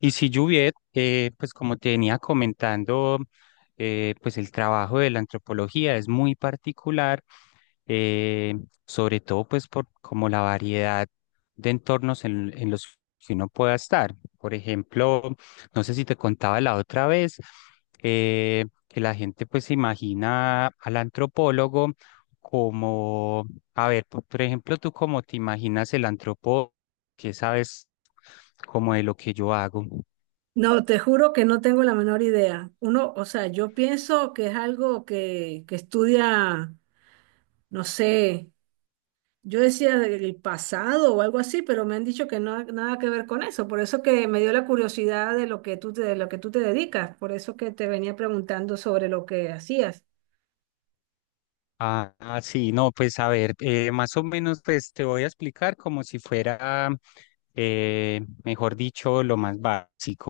Y si Juviet, pues como te venía comentando, pues el trabajo de la antropología es muy particular, eh, sobre todo pues por como la variedad de entornos en los que uno pueda estar. Por ejemplo, no sé si te contaba la otra vez, que la gente pues se imagina al antropólogo como, a ver, por ejemplo, tú cómo te imaginas el antropólogo, que sabes como de lo que yo hago. No, te juro que no tengo la menor idea. Uno, o sea, yo pienso que es algo que estudia, no sé, yo decía del pasado o algo así, pero me han dicho que no nada que ver con eso. Por eso que me dio la curiosidad de lo que de lo que tú te dedicas. Por eso que te venía preguntando sobre lo que hacías. Ah, ah, sí, no, pues a ver, más o menos pues te voy a explicar como si fuera, mejor dicho, lo más básico.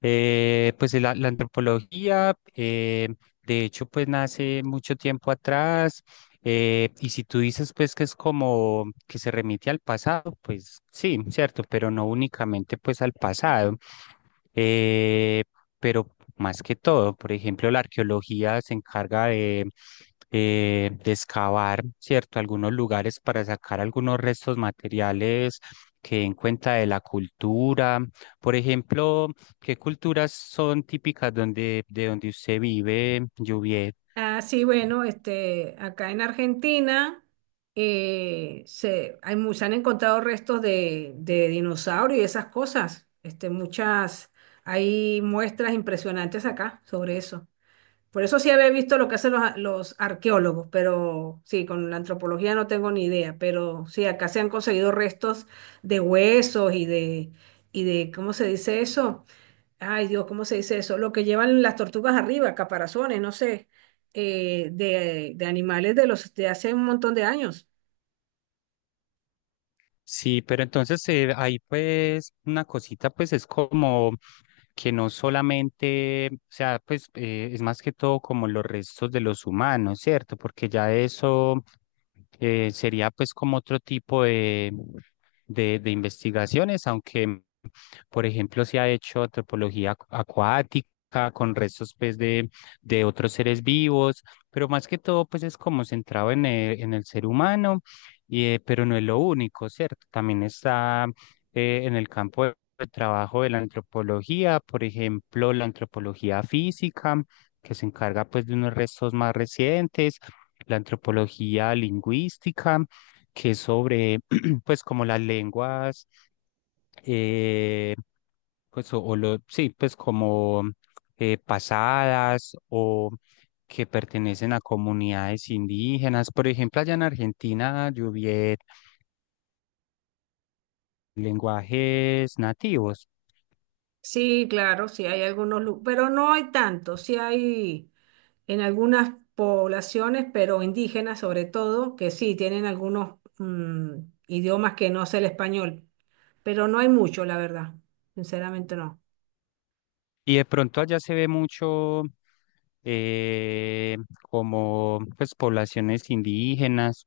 Pues de la antropología, de hecho, pues nace mucho tiempo atrás. Y si tú dices, pues, que es como que se remite al pasado, pues sí, cierto, pero no únicamente, pues, al pasado. eh, pero más que todo, por ejemplo, la arqueología se encarga de excavar, ¿cierto?, algunos lugares para sacar algunos restos materiales que den cuenta de la cultura. Por ejemplo, ¿qué culturas son típicas donde, de donde usted vive, Juviet? Ah, sí, bueno, este, acá en Argentina se han encontrado restos de dinosaurios y esas cosas. Este, muchas, hay muestras impresionantes acá sobre eso. Por eso sí había visto lo que hacen los arqueólogos, pero sí, con la antropología no tengo ni idea. Pero sí, acá se han conseguido restos de huesos y de, ¿cómo se dice eso? Ay, Dios, ¿cómo se dice eso? Lo que llevan las tortugas arriba, caparazones, no sé, de animales de los de hace un montón de años. Sí, pero entonces ahí pues una cosita pues es como que no solamente, o sea, pues es más que todo como los restos de los humanos, ¿cierto? Porque ya eso sería pues como otro tipo de investigaciones, aunque por ejemplo se ha hecho antropología acuática con restos pues de otros seres vivos, pero más que todo pues es como centrado en el ser humano y, pero no es lo único, ¿cierto? También está en el campo de trabajo de la antropología, por ejemplo, la antropología física, que se encarga pues de unos restos más recientes, la antropología lingüística, que es sobre pues como las lenguas, eh, pues o lo, sí, pues como pasadas que pertenecen a comunidades indígenas. Por ejemplo, allá en Argentina, Lluviet, lenguajes nativos. Sí, claro, sí hay algunos, pero no hay tantos. Sí hay en algunas poblaciones, pero indígenas sobre todo, que sí tienen algunos idiomas que no es el español, pero no hay mucho, la verdad. Sinceramente no. Y de pronto allá se ve mucho eh, como pues poblaciones indígenas.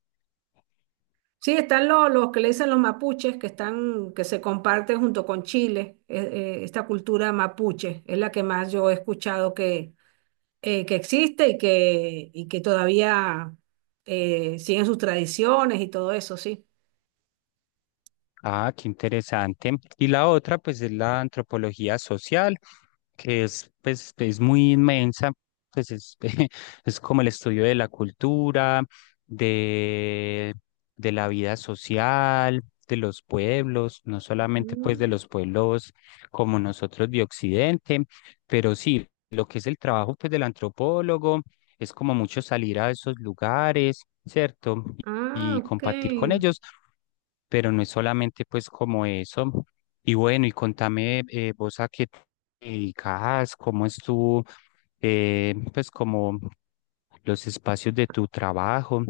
Sí, están los que le dicen los mapuches, que están, que se comparten junto con Chile. Esta cultura mapuche es la que más yo he escuchado que existe y que todavía siguen sus tradiciones y todo eso, sí. Ah, qué interesante. Y la otra, pues, es la antropología social, que es, pues, es muy inmensa, pues es, es como el estudio de la cultura, de, de la vida social, de los pueblos, no solamente pues de Mm. los pueblos como nosotros de Occidente, pero sí, lo que es el trabajo pues del antropólogo es como mucho salir a esos lugares, ¿cierto? Ah, Y ok. compartir con ellos, pero no es solamente pues como eso. Y bueno, y contame vos a qué te dedicas, cómo es tu, pues como los espacios de tu trabajo.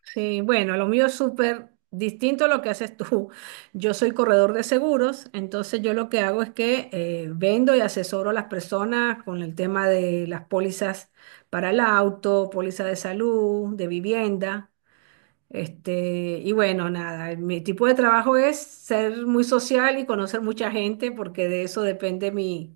Sí, bueno, lo mío es súper distinto a lo que haces tú. Yo soy corredor de seguros, entonces yo lo que hago es que vendo y asesoro a las personas con el tema de las pólizas para el auto, póliza de salud, de vivienda. Este, y bueno, nada, mi tipo de trabajo es ser muy social y conocer mucha gente porque de eso depende mi,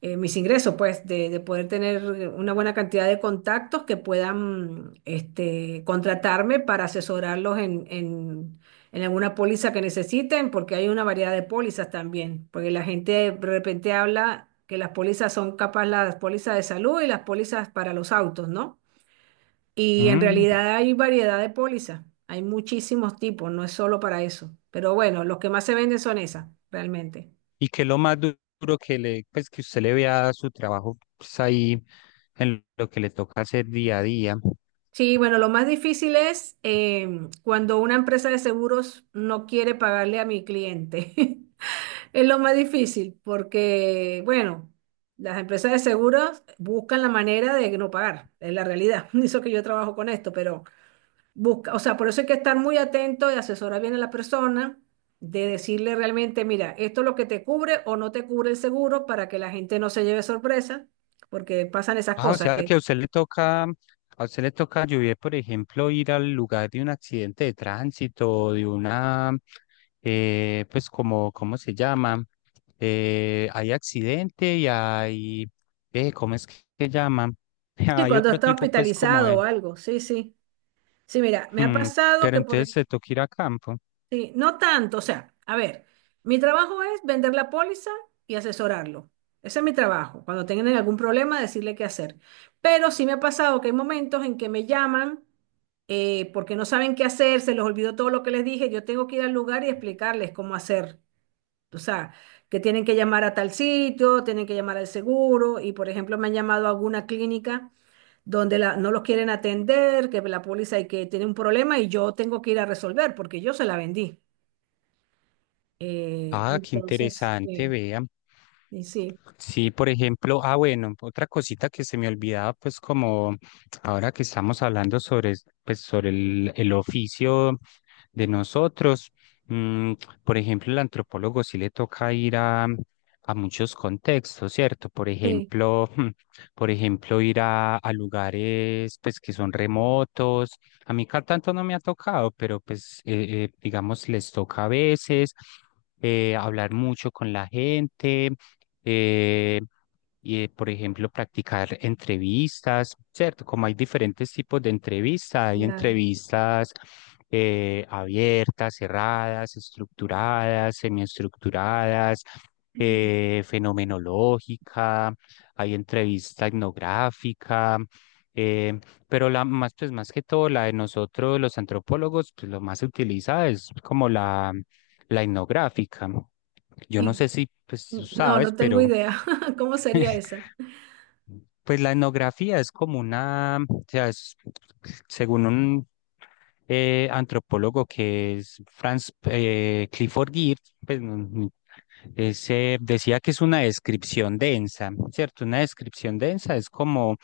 mis ingresos, pues, de poder tener una buena cantidad de contactos que puedan este, contratarme para asesorarlos en alguna póliza que necesiten, porque hay una variedad de pólizas también, porque la gente de repente habla que las pólizas son capaz las pólizas de salud y las pólizas para los autos, ¿no? Y en Mm, realidad hay variedad de pólizas, hay muchísimos tipos, no es solo para eso, pero bueno, los que más se venden son esas, realmente. ¿y qué es lo más duro que le, pues que usted le vea a su trabajo pues, ahí en lo que le toca hacer día a día? Sí, bueno, lo más difícil es cuando una empresa de seguros no quiere pagarle a mi cliente. Es lo más difícil porque, bueno, las empresas de seguros buscan la manera de no pagar, es la realidad. Eso que yo trabajo con esto, pero busca, o sea, por eso hay que estar muy atento y asesorar bien a la persona, de decirle realmente, mira, esto es lo que te cubre o no te cubre el seguro para que la gente no se lleve sorpresa, porque pasan esas Ah, o cosas sea que a que, usted le toca, a usted le toca lluvia, por ejemplo, ir al lugar de un accidente de tránsito, o de una, pues como, ¿cómo se llama? Hay accidente y hay, ¿cómo es que se llama? sí, Hay cuando otro está tipo, pues como hospitalizado de, o algo, sí, sí. Sí, mira, me ha mm, pasado pero entonces se toca ir a campo. sí, no tanto, o sea, a ver, mi trabajo es vender la póliza y asesorarlo. Ese es mi trabajo. Cuando tengan algún problema, decirle qué hacer. Pero sí me ha pasado que hay momentos en que me llaman porque no saben qué hacer, se les olvidó todo lo que les dije, yo tengo que ir al lugar y explicarles cómo hacer. O sea, que tienen que llamar a tal sitio, tienen que llamar al seguro y, por ejemplo, me han llamado a alguna clínica donde no los quieren atender, que la póliza y que tiene un problema y yo tengo que ir a resolver porque yo se la vendí. Ah, qué Entonces, interesante, sí, vean. y sí, Sí, por ejemplo, ah, bueno, otra cosita que se me olvidaba, pues como ahora que estamos hablando sobre, pues, sobre el oficio de nosotros, mm, por ejemplo, el antropólogo sí le toca ir a muchos contextos, ¿cierto? Por sí, ejemplo, por ejemplo, ir a lugares, pues, que son remotos, a mí tanto no me ha tocado, pero pues digamos les toca a veces hablar mucho con la gente, eh, y por ejemplo practicar entrevistas, ¿cierto? Como hay diferentes tipos de entrevistas, hay claro. entrevistas abiertas, cerradas, estructuradas, semiestructuradas, Mm. Fenomenológica, hay entrevista etnográfica. eh, pero la más, pues más que todo, la de nosotros, los antropólogos, pues lo más se utiliza es como la etnográfica. Yo no Y sé si, pues tú no, sabes, no tengo pero idea cómo sería esa. pues la etnografía es como una, o sea, es- según un antropólogo que es Franz Clifford Geertz, pues, mm, se decía que es una descripción densa, ¿cierto? Una descripción densa es como,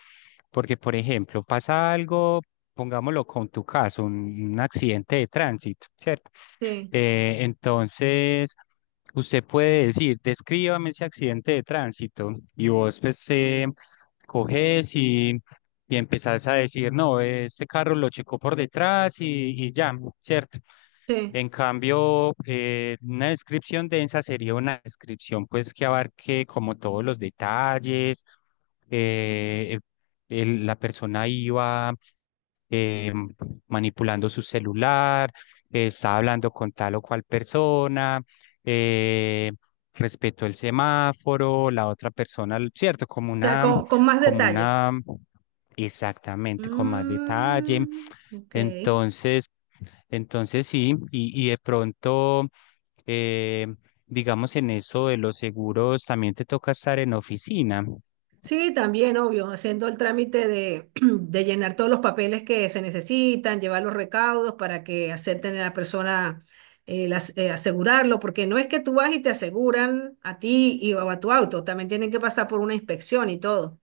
porque por ejemplo, pasa algo, pongámoslo con tu caso, un accidente de tránsito, ¿cierto? Sí, Entonces, usted puede decir, descríbame ese accidente de tránsito y vos pues coges y empezás a decir, no, este carro lo checó por detrás y ya, ¿cierto? sí. En cambio, una descripción densa sería una descripción pues que abarque como todos los detalles, eh, el- la persona iba eh, manipulando su celular, estaba hablando con tal o cual persona, eh, respetó el semáforo, la otra persona, ¿cierto? O sea, con más Como detalle. una, exactamente, con más detalle. Mm, ok. Entonces, entonces sí, y de pronto, eh, digamos, en eso de los seguros, también te toca estar en oficina. Sí, también, obvio, haciendo el trámite de, de llenar todos los papeles que se necesitan, llevar los recaudos para que acepten a la persona asegurarlo, porque no es que tú vas y te aseguran a ti y o a tu auto, también tienen que pasar por una inspección y todo.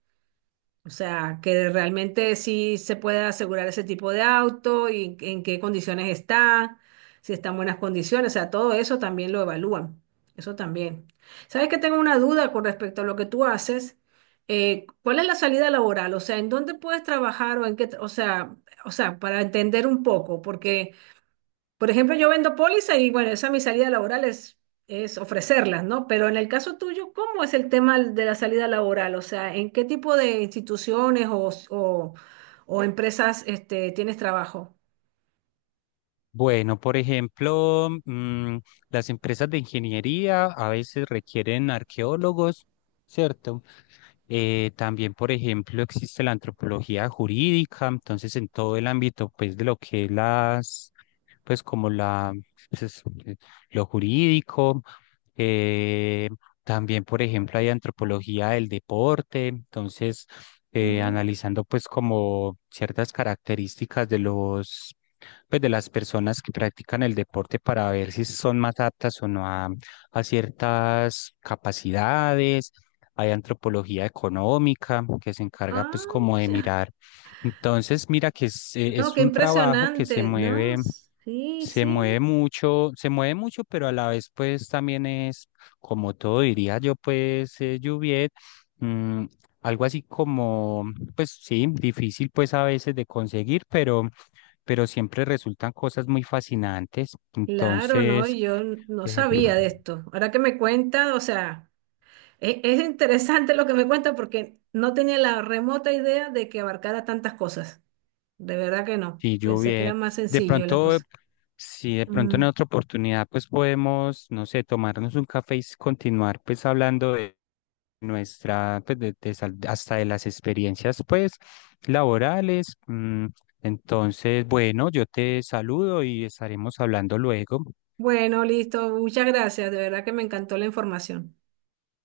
O sea, que realmente sí se puede asegurar ese tipo de auto y en qué condiciones está, si está en buenas condiciones, o sea, todo eso también lo evalúan, eso también. ¿Sabes que tengo una duda con respecto a lo que tú haces? ¿Cuál es la salida laboral? O sea, ¿en dónde puedes trabajar o en qué, o sea, para entender un poco, porque por ejemplo, yo vendo póliza y bueno, esa es mi salida laboral es ofrecerlas, ¿no? Pero en el caso tuyo, ¿cómo es el tema de la salida laboral? O sea, ¿en qué tipo de instituciones o empresas este, tienes trabajo? Bueno, por ejemplo, mm, las empresas de ingeniería a veces requieren arqueólogos, ¿cierto? También, por ejemplo, existe la antropología jurídica, entonces en todo el ámbito, pues, de lo que es las, pues, como la, pues, es, lo jurídico. Eh, también, por ejemplo, hay antropología del deporte, entonces, Mm, analizando, pues, como ciertas características de los, pues, de las personas que practican el deporte para ver si son más aptas o no a, a ciertas capacidades hay antropología económica que se encarga ah, pues como de mira. mirar. Entonces, mira que No, es qué un trabajo que impresionante, ¿no? Sí, sí. Se mueve mucho, pero a la vez pues también es, como todo diría yo pues, Juviet, mm, algo así como, pues sí, difícil pues a veces de conseguir, pero siempre resultan cosas muy fascinantes. Claro, no, Entonces... yo no sabía de claro. esto. Ahora que me cuentas, o sea... Es interesante lo que me cuenta porque no tenía la remota idea de que abarcara tantas cosas. De verdad que no. Sí, yo Pensé que era bien. más De sencillo la pronto, cosa. si de pronto Mm. en otra oportunidad, pues podemos, no sé, tomarnos un café y continuar pues hablando de nuestra, pues de, hasta de las experiencias pues laborales. Mm, entonces, bueno, yo te saludo y estaremos hablando luego. Bueno, listo. Muchas gracias. De verdad que me encantó la información.